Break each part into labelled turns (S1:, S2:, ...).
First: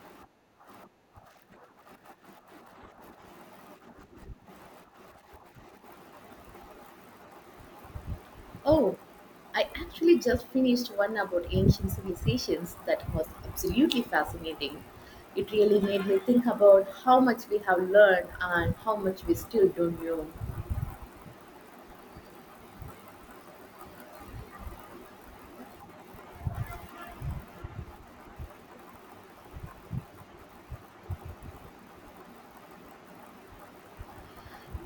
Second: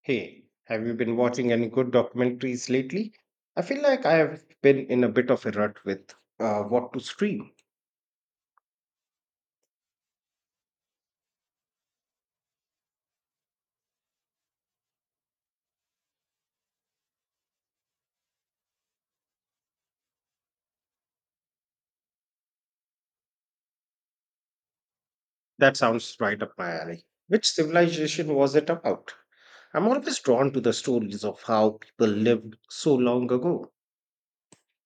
S1: Hey, have you been watching any good documentaries lately? I feel like I have been in a bit of a rut with what to stream.
S2: Oh, I actually just finished one about ancient civilizations that was absolutely fascinating. It really made me think about how much we have learned and how much we still don't know.
S1: That sounds right up my alley. Which civilization was it about? I'm always drawn to the stories of how people lived so long ago.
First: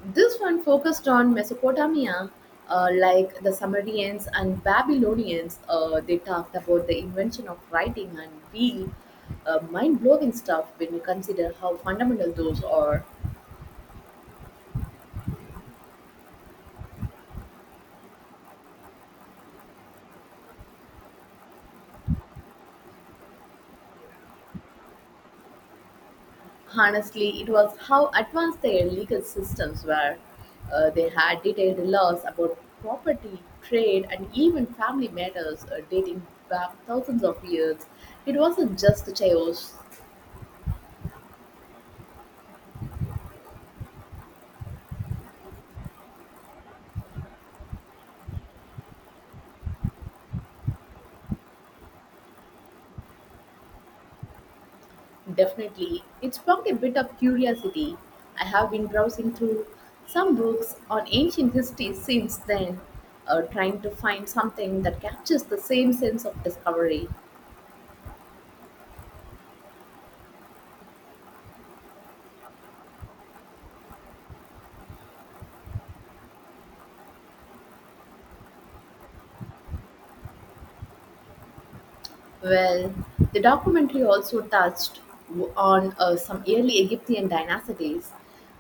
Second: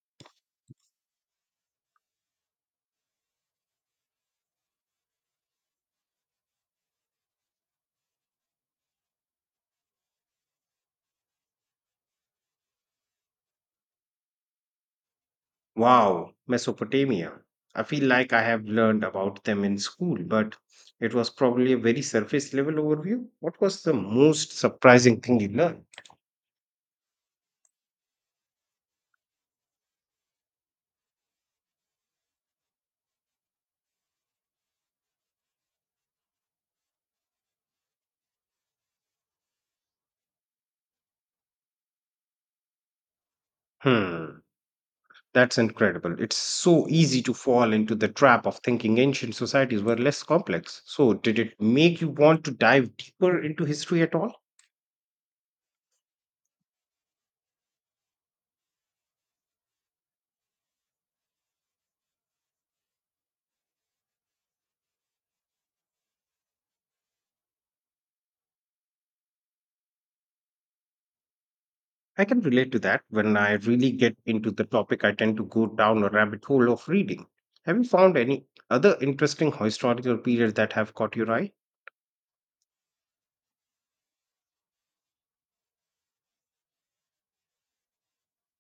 S2: This one focused on Mesopotamia, like the Sumerians and Babylonians. They talked about the invention of writing and real mind blowing stuff when you consider how fundamental those are.
S1: Wow, Mesopotamia. I feel like I have learned about them in school, but it was probably a very surface level overview. What was the most surprising thing you learned?
S2: Honestly, it was how advanced their legal systems were. They had detailed laws about property, trade, and even family matters dating back thousands of years. It wasn't just chaos,
S1: Hmm, that's incredible. It's so easy to fall into the trap of thinking ancient societies were less complex. So, did it make you want to dive deeper into history at all?
S2: definitely. It sparked a bit of curiosity. I have been browsing through some books on ancient history since then, trying to find something that captures the same sense of discovery.
S1: I can relate to that. When I really get into the topic, I tend to go down a rabbit hole of reading. Have you found any other interesting historical periods that have caught your eye?
S2: Well, the documentary also touched on some early Egyptian dynasties,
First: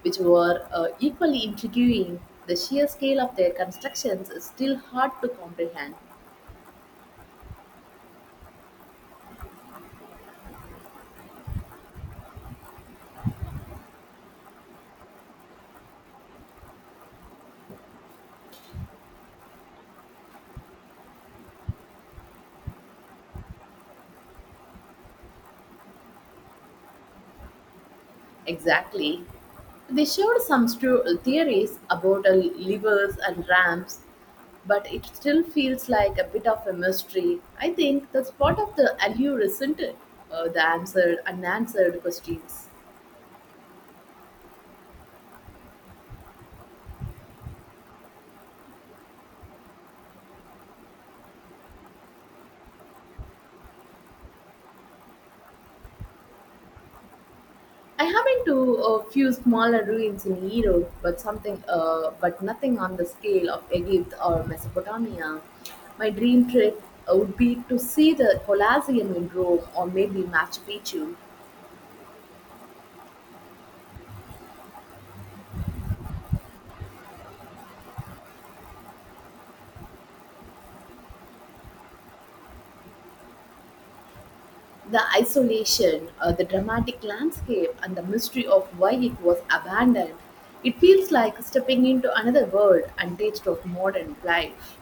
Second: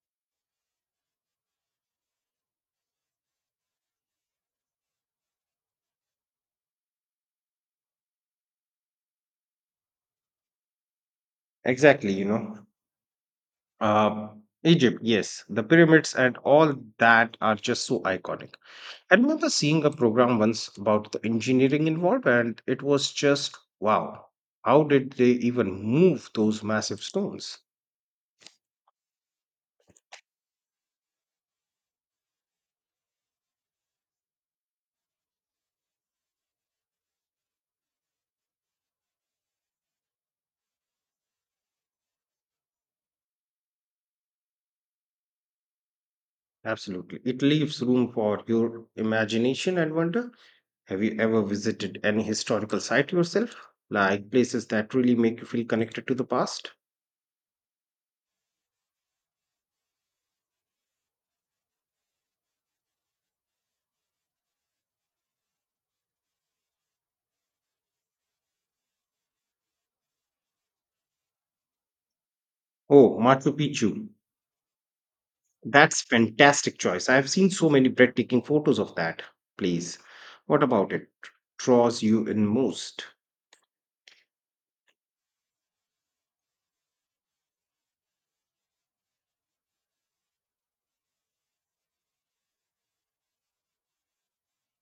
S2: which were equally intriguing. The sheer scale of their constructions is still hard to comprehend.
S1: Exactly. you know. Uh, Egypt, yes. The pyramids and all that are just so iconic. I remember seeing a program once about the engineering involved, and it was just wow. How did they even move those massive stones?
S2: Exactly. They showed some theories about levers and ramps, but it still feels like a bit of a mystery. I think that's part of the allure, isn't it? The answered, unanswered questions.
S1: Absolutely. It leaves room for your imagination and wonder. Have you ever visited any historical site yourself? Like places that really make you feel connected to the past?
S2: I have been to a few smaller ruins in Europe, but but nothing on the scale of Egypt or Mesopotamia. My dream trip would be to see the Colosseum in Rome or maybe Machu Picchu.
S1: Oh, Machu Picchu. That's fantastic choice. I've seen so many breathtaking photos of that place. What about it draws you in most?
S2: The isolation, the dramatic landscape, and the mystery of why it was abandoned. It feels like stepping into another world and taste of modern life.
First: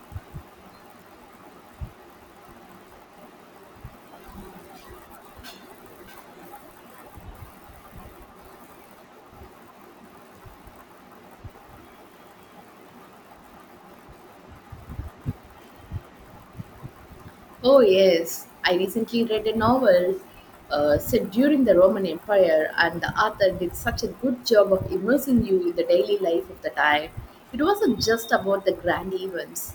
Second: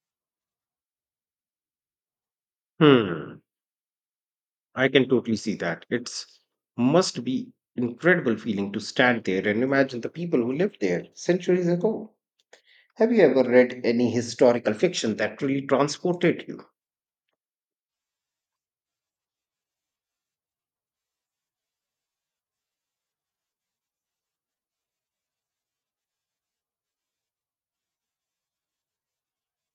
S1: Hmm, I can totally see that. It's must be incredible feeling to stand there and imagine the people who lived there centuries ago. Have you ever read any historical fiction that really transported you?
S2: Oh, yes. I recently read a novel set during the Roman Empire, and the author did such a good job of immersing you in the daily life of the time. It wasn't just about the grand events.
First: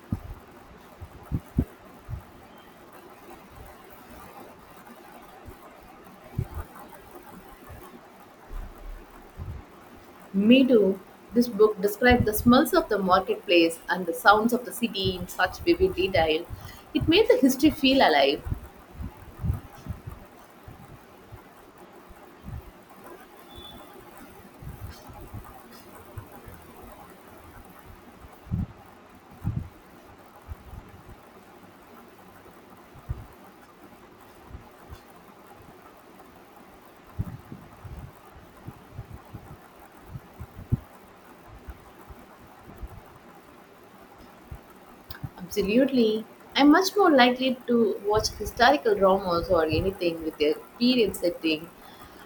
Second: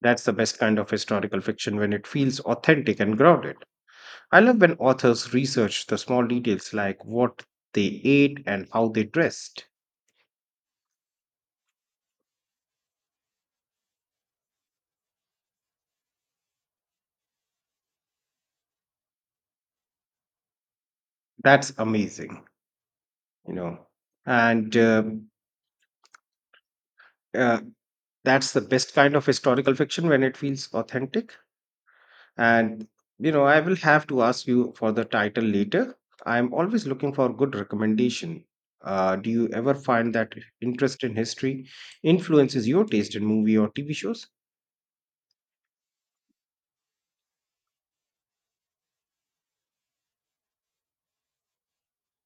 S1: That's the best kind of historical fiction when it feels authentic and grounded. I love when authors research the small details like what they ate and how they dressed.
S2: Me too. This book described the smells of the marketplace and the sounds of the city in such vivid detail. It made the history feel alive.
S1: That's amazing. You know. And uh, that's the best kind of historical fiction when it feels authentic. And you know, I will have to ask you for the title later. I'm always looking for good recommendation. Do you ever find that interest in history influences your taste in movie or TV shows?
S2: Absolutely. I'm much more likely to watch historical dramas or anything with a period setting.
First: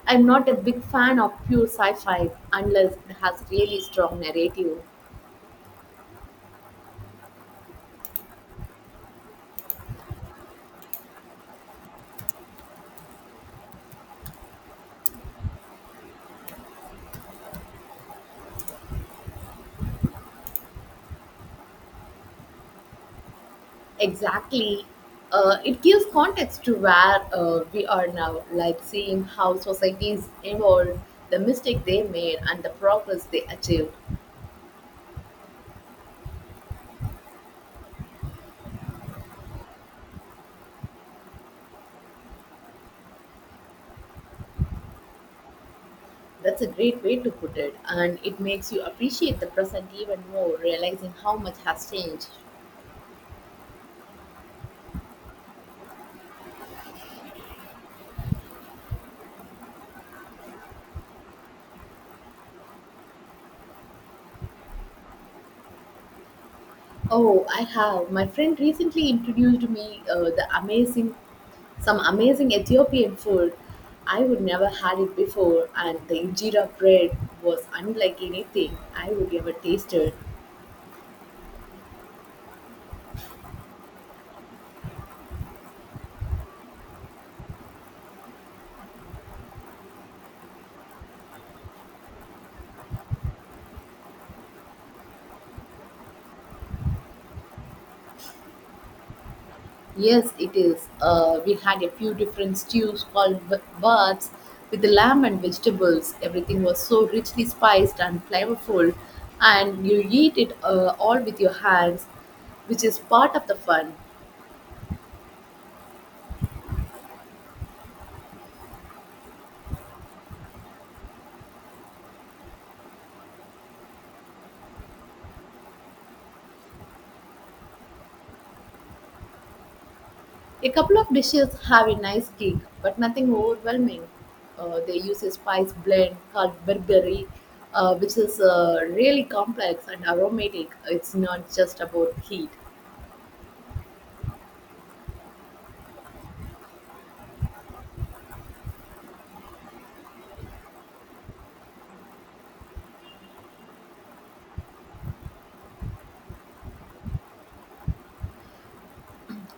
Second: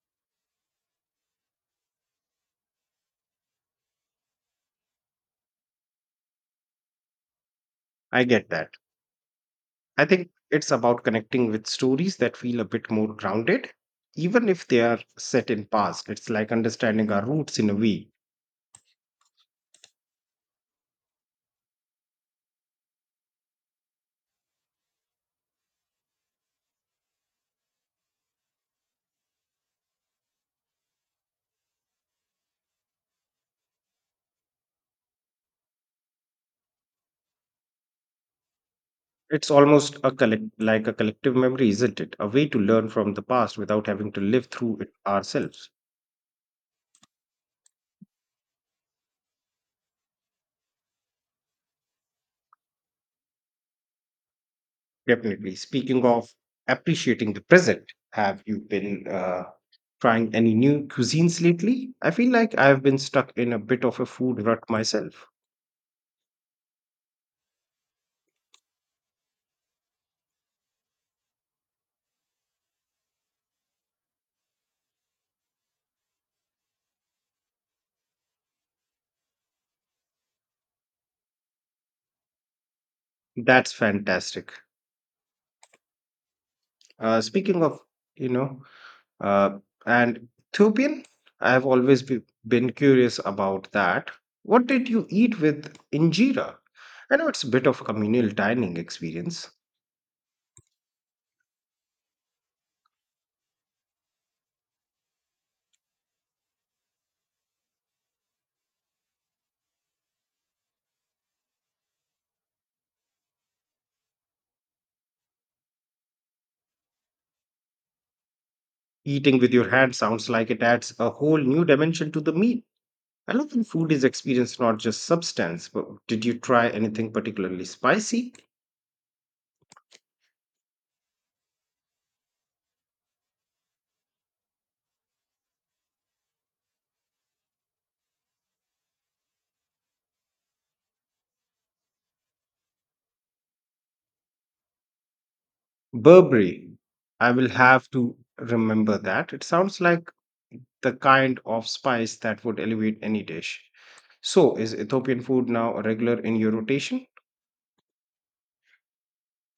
S2: I'm not a big fan of pure sci fi unless it has really strong narrative.
S1: I get that. I think it's about connecting with stories that feel a bit more grounded, even if they are set in past. It's like understanding our roots in a way.
S2: Exactly. It gives context to where we are now, like seeing how societies evolved, the mistake they made, and the progress they achieved.
S1: It's almost a collective memory, isn't it? A way to learn from the past without having to live through it ourselves.
S2: That's a great way to put it, and it makes you appreciate the present even more, realizing how much has changed.
S1: Definitely. Speaking of appreciating the present, have you been trying any new cuisines lately? I feel like I've been stuck in a bit of a food rut myself.
S2: Oh, I have. My friend recently introduced me some amazing Ethiopian food. I would never had it before, and the injera bread was unlike anything I would ever tasted.
S1: That's fantastic. Speaking of, you know, Uh, and Ethiopian, I have always been curious about that. What did you eat with injera? I know it's a bit of a communal dining experience.
S2: Yes, it is. We had a few different stews called baths with the lamb and vegetables. Everything was so richly spiced and flavorful, and you eat it all with your hands, which is part of the fun.
S1: Eating with your hand sounds like it adds a whole new dimension to the meal. I love when food is experience, not just substance. But did you try anything particularly spicy?
S2: A couple of dishes have a nice kick, but nothing overwhelming. They use a spice blend called berberry, which is really complex and aromatic. It's not just about heat.
S1: Burberry. I will have to remember that. It sounds like the kind of spice that would elevate any dish. So, is Ethiopian food now a regular in your rotation?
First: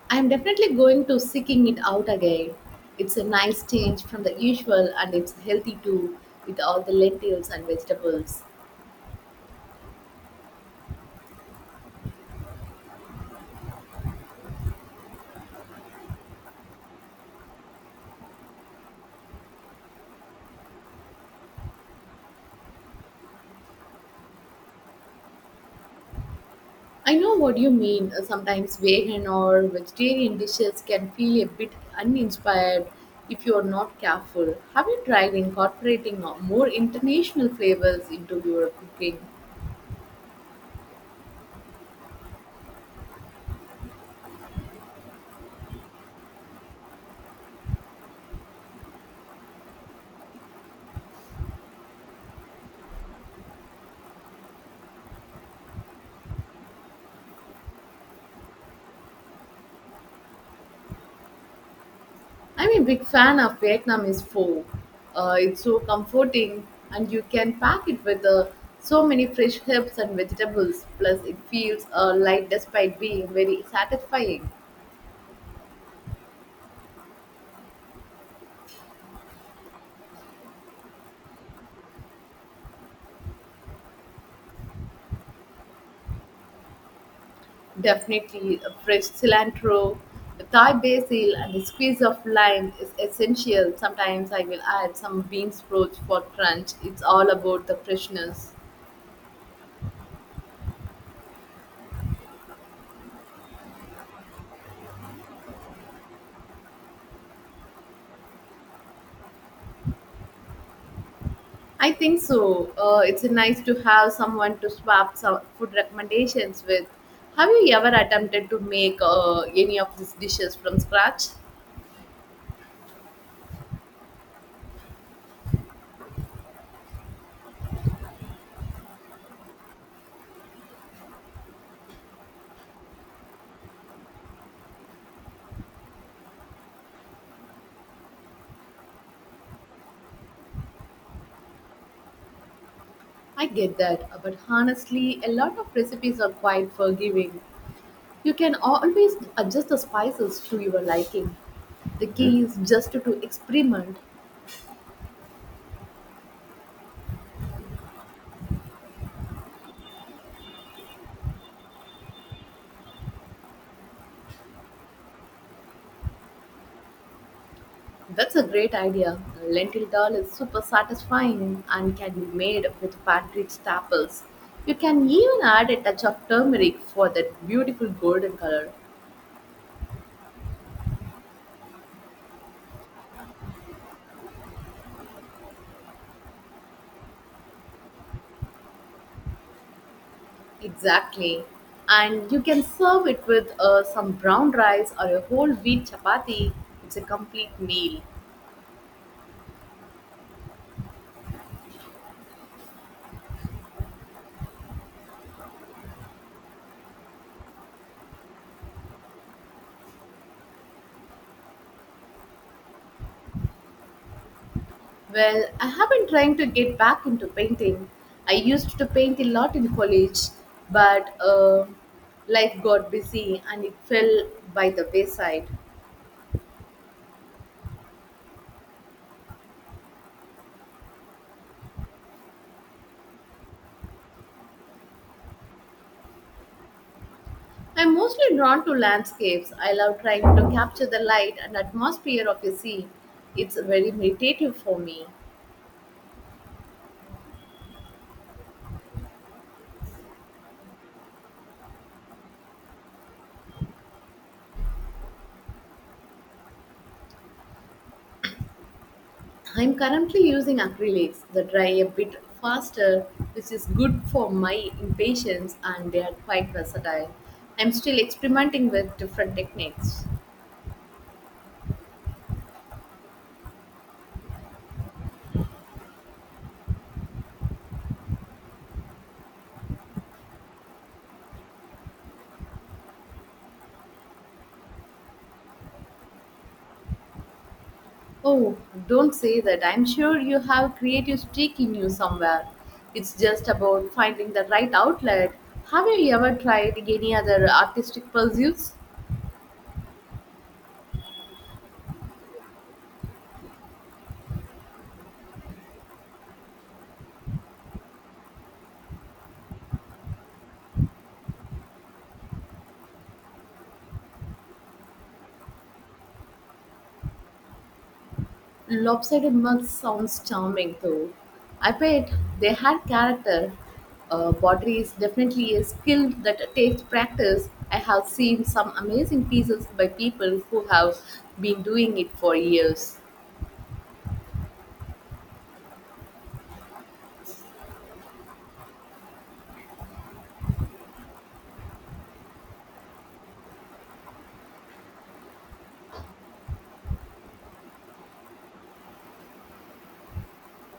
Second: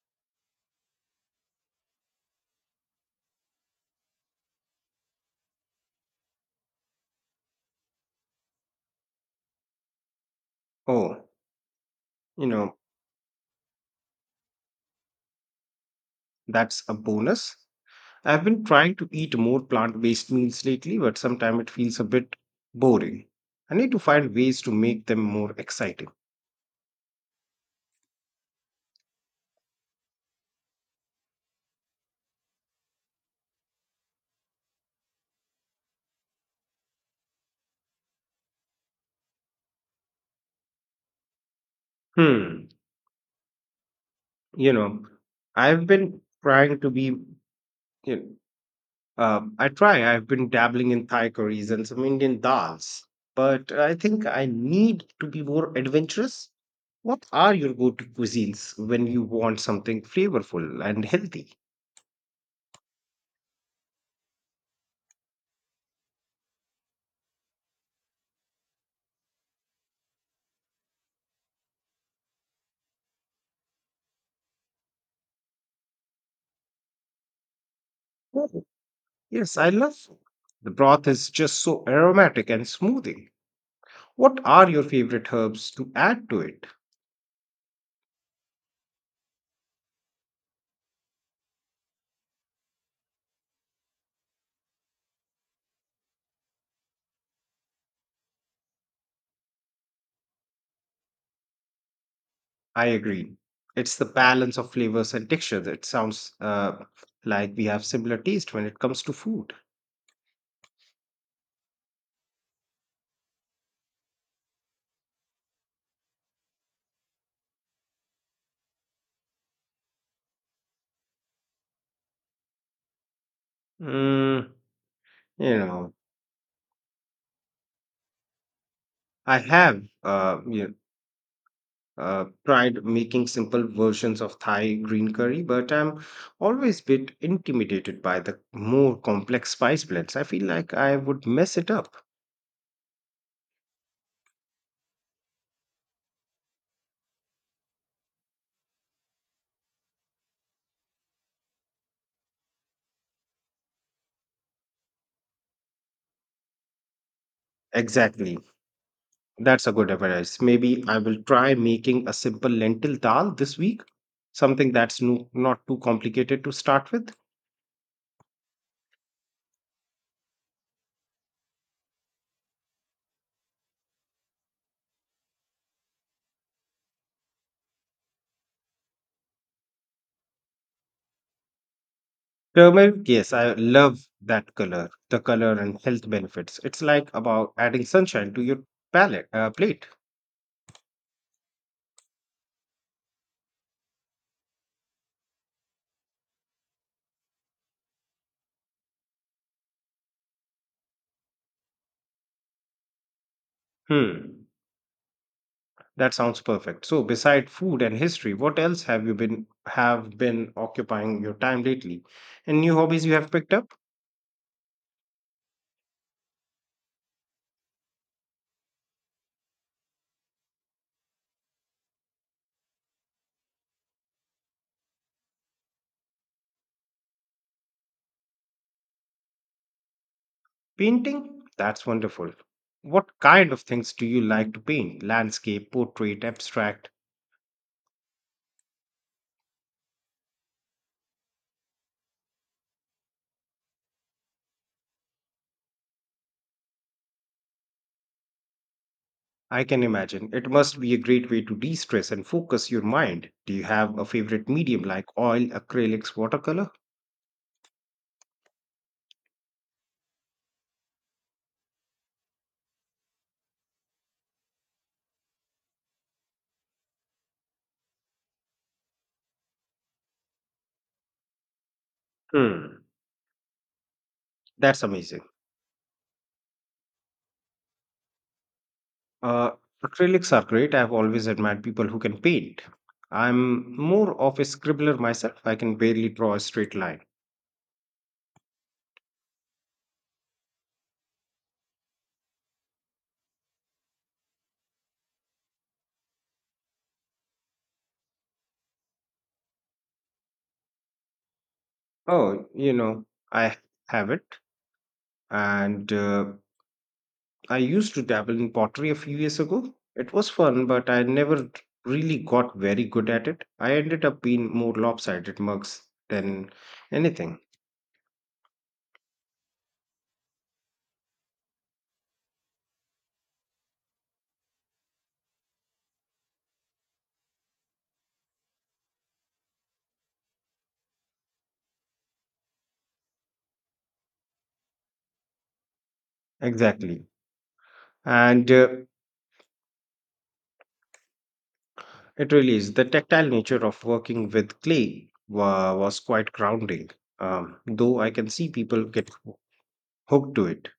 S2: I'm definitely going to seeking it out again. It's a nice change from the usual, and it's healthy too, with all the lentils and vegetables.
S1: Oh, you know, that's a bonus. I've been trying to eat more plant based meals lately, but sometimes it feels a bit boring. I need to find ways to make them more exciting.
S2: I know what you mean. Sometimes vegan or vegetarian dishes can feel a bit uninspired if you are not careful. Have you tried incorporating more international flavors into your cooking?
S1: Hmm, you know, I've been trying to be you know, I try. I've been dabbling in Thai curries and some Indian dals, but I think I need to be more adventurous. What are your go-to cuisines when you want something flavorful and healthy?
S2: I'm a big fan of Vietnamese pho. It's so comforting, and you can pack it with so many fresh herbs and vegetables. Plus, it feels light despite being very satisfying.
S1: Yes, I love soup. The broth is just so aromatic and smoothing. What are your favorite herbs to add to it?
S2: Definitely, a fresh cilantro, a Thai basil, and a squeeze of lime is essential. Sometimes I will add some bean sprouts for crunch. It's all about the freshness.
S1: I agree. It's the balance of flavors and textures. It sounds like we have similar taste when it comes to food.
S2: I think so. It's nice to have someone to swap some food recommendations with. Have you ever attempted to make any of these dishes from scratch?
S1: Mm, you know, I have you tried making simple versions of Thai green curry, but I'm always bit intimidated by the more complex spice blends. I feel like I would mess it up.
S2: I get that, but honestly, a lot of recipes are quite forgiving. You can always adjust the spices to your liking. The key is just to experiment.
S1: Exactly. That's a good advice. Maybe I will try making a simple lentil dal this week, something that's no, not too complicated to start with.
S2: That's a great idea. Lentil dal is super satisfying and can be made with pantry staples. You can even add a touch of turmeric for that beautiful golden color.
S1: Turmeric, yes, I love that color, the color and health benefits. It's like about adding sunshine to your plate.
S2: Exactly. And you can serve it with some brown rice or a whole wheat chapati. It's a complete meal.
S1: Hmm, that sounds perfect. So, beside food and history, what else have been occupying your time lately? And new hobbies you have picked up?
S2: Well, I have been trying to get back into painting. I used to paint a lot in college, but life got busy and it fell by the wayside.
S1: Painting? That's wonderful. What kind of things do you like to paint? Landscape, portrait, abstract?
S2: I'm mostly drawn to landscapes. I love trying to capture the light and atmosphere of a sea. It's very meditative for me.
S1: I can imagine. It must be a great way to de stress and focus your mind. Do you have a favorite medium like oil, acrylics, watercolor?
S2: I'm currently using acrylics that dry a bit faster, which is good for my impatience, and they are quite versatile. I'm still experimenting with different techniques.
S1: Hmm, that's amazing. Uh, Acrylics are great. I've always admired people who can paint. I'm more of a scribbler myself. I can barely draw a straight line.
S2: Oh, don't say that. I'm sure you have creative streak in you somewhere. It's just about finding the right outlet. Have you ever tried any other artistic pursuits?
S1: Oh, you know, I have it. And I used to dabble in pottery a few years ago. It was fun, but I never really got very good at it. I ended up being more lopsided mugs than anything.
S2: Lopsided mug sounds charming though. I bet they had character. Pottery is definitely a skill that takes practice. I have seen some amazing pieces by people who have been doing it for years.
S1: Exactly. And It really is. The tactile nature of working with clay was quite grounding, though I can see people get hooked to it.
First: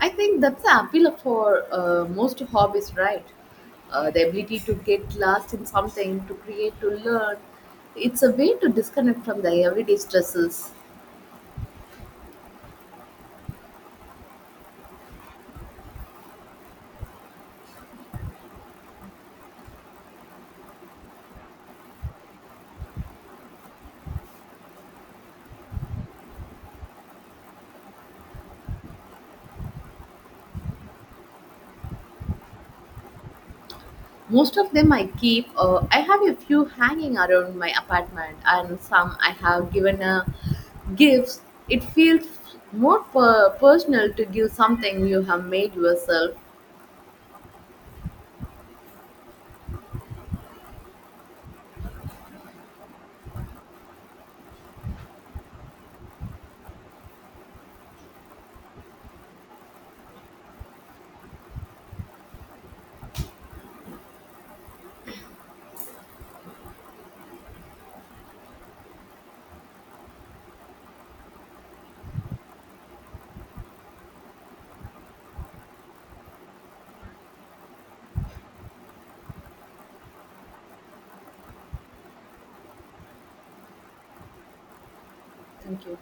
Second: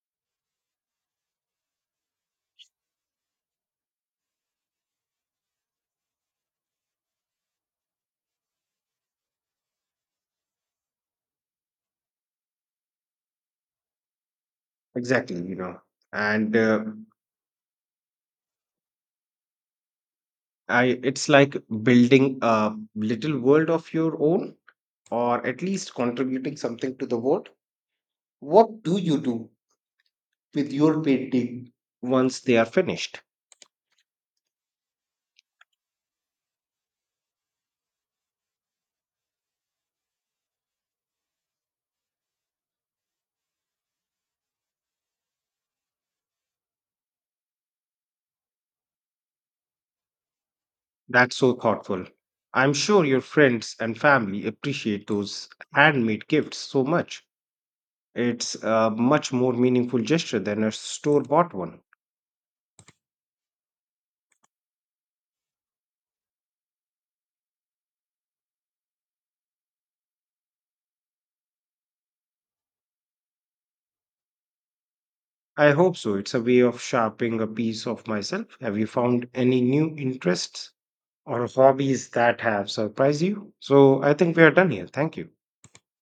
S2: I think that's the appeal for most hobbies, right? The ability to get lost in something, to create, to learn. It's a way to disconnect from the everyday stresses.
S1: Exactly. And uh, it's like building a little world of your own, or at least contributing something to the world. What do you do with your painting once they are finished?
S2: Most of them I keep. I have a few hanging around my apartment, and some I have given a gifts. It feels more personal to give something you have made yourself.
S1: That's so thoughtful. I'm sure your friends and family appreciate those handmade gifts so much. It's a much more meaningful gesture than a store bought one. I hope so. It's a way of sharpening a piece of myself. Have you found any new interests or hobbies that have surprised you? So I think we are done here. Thank you.
S2: Thank you.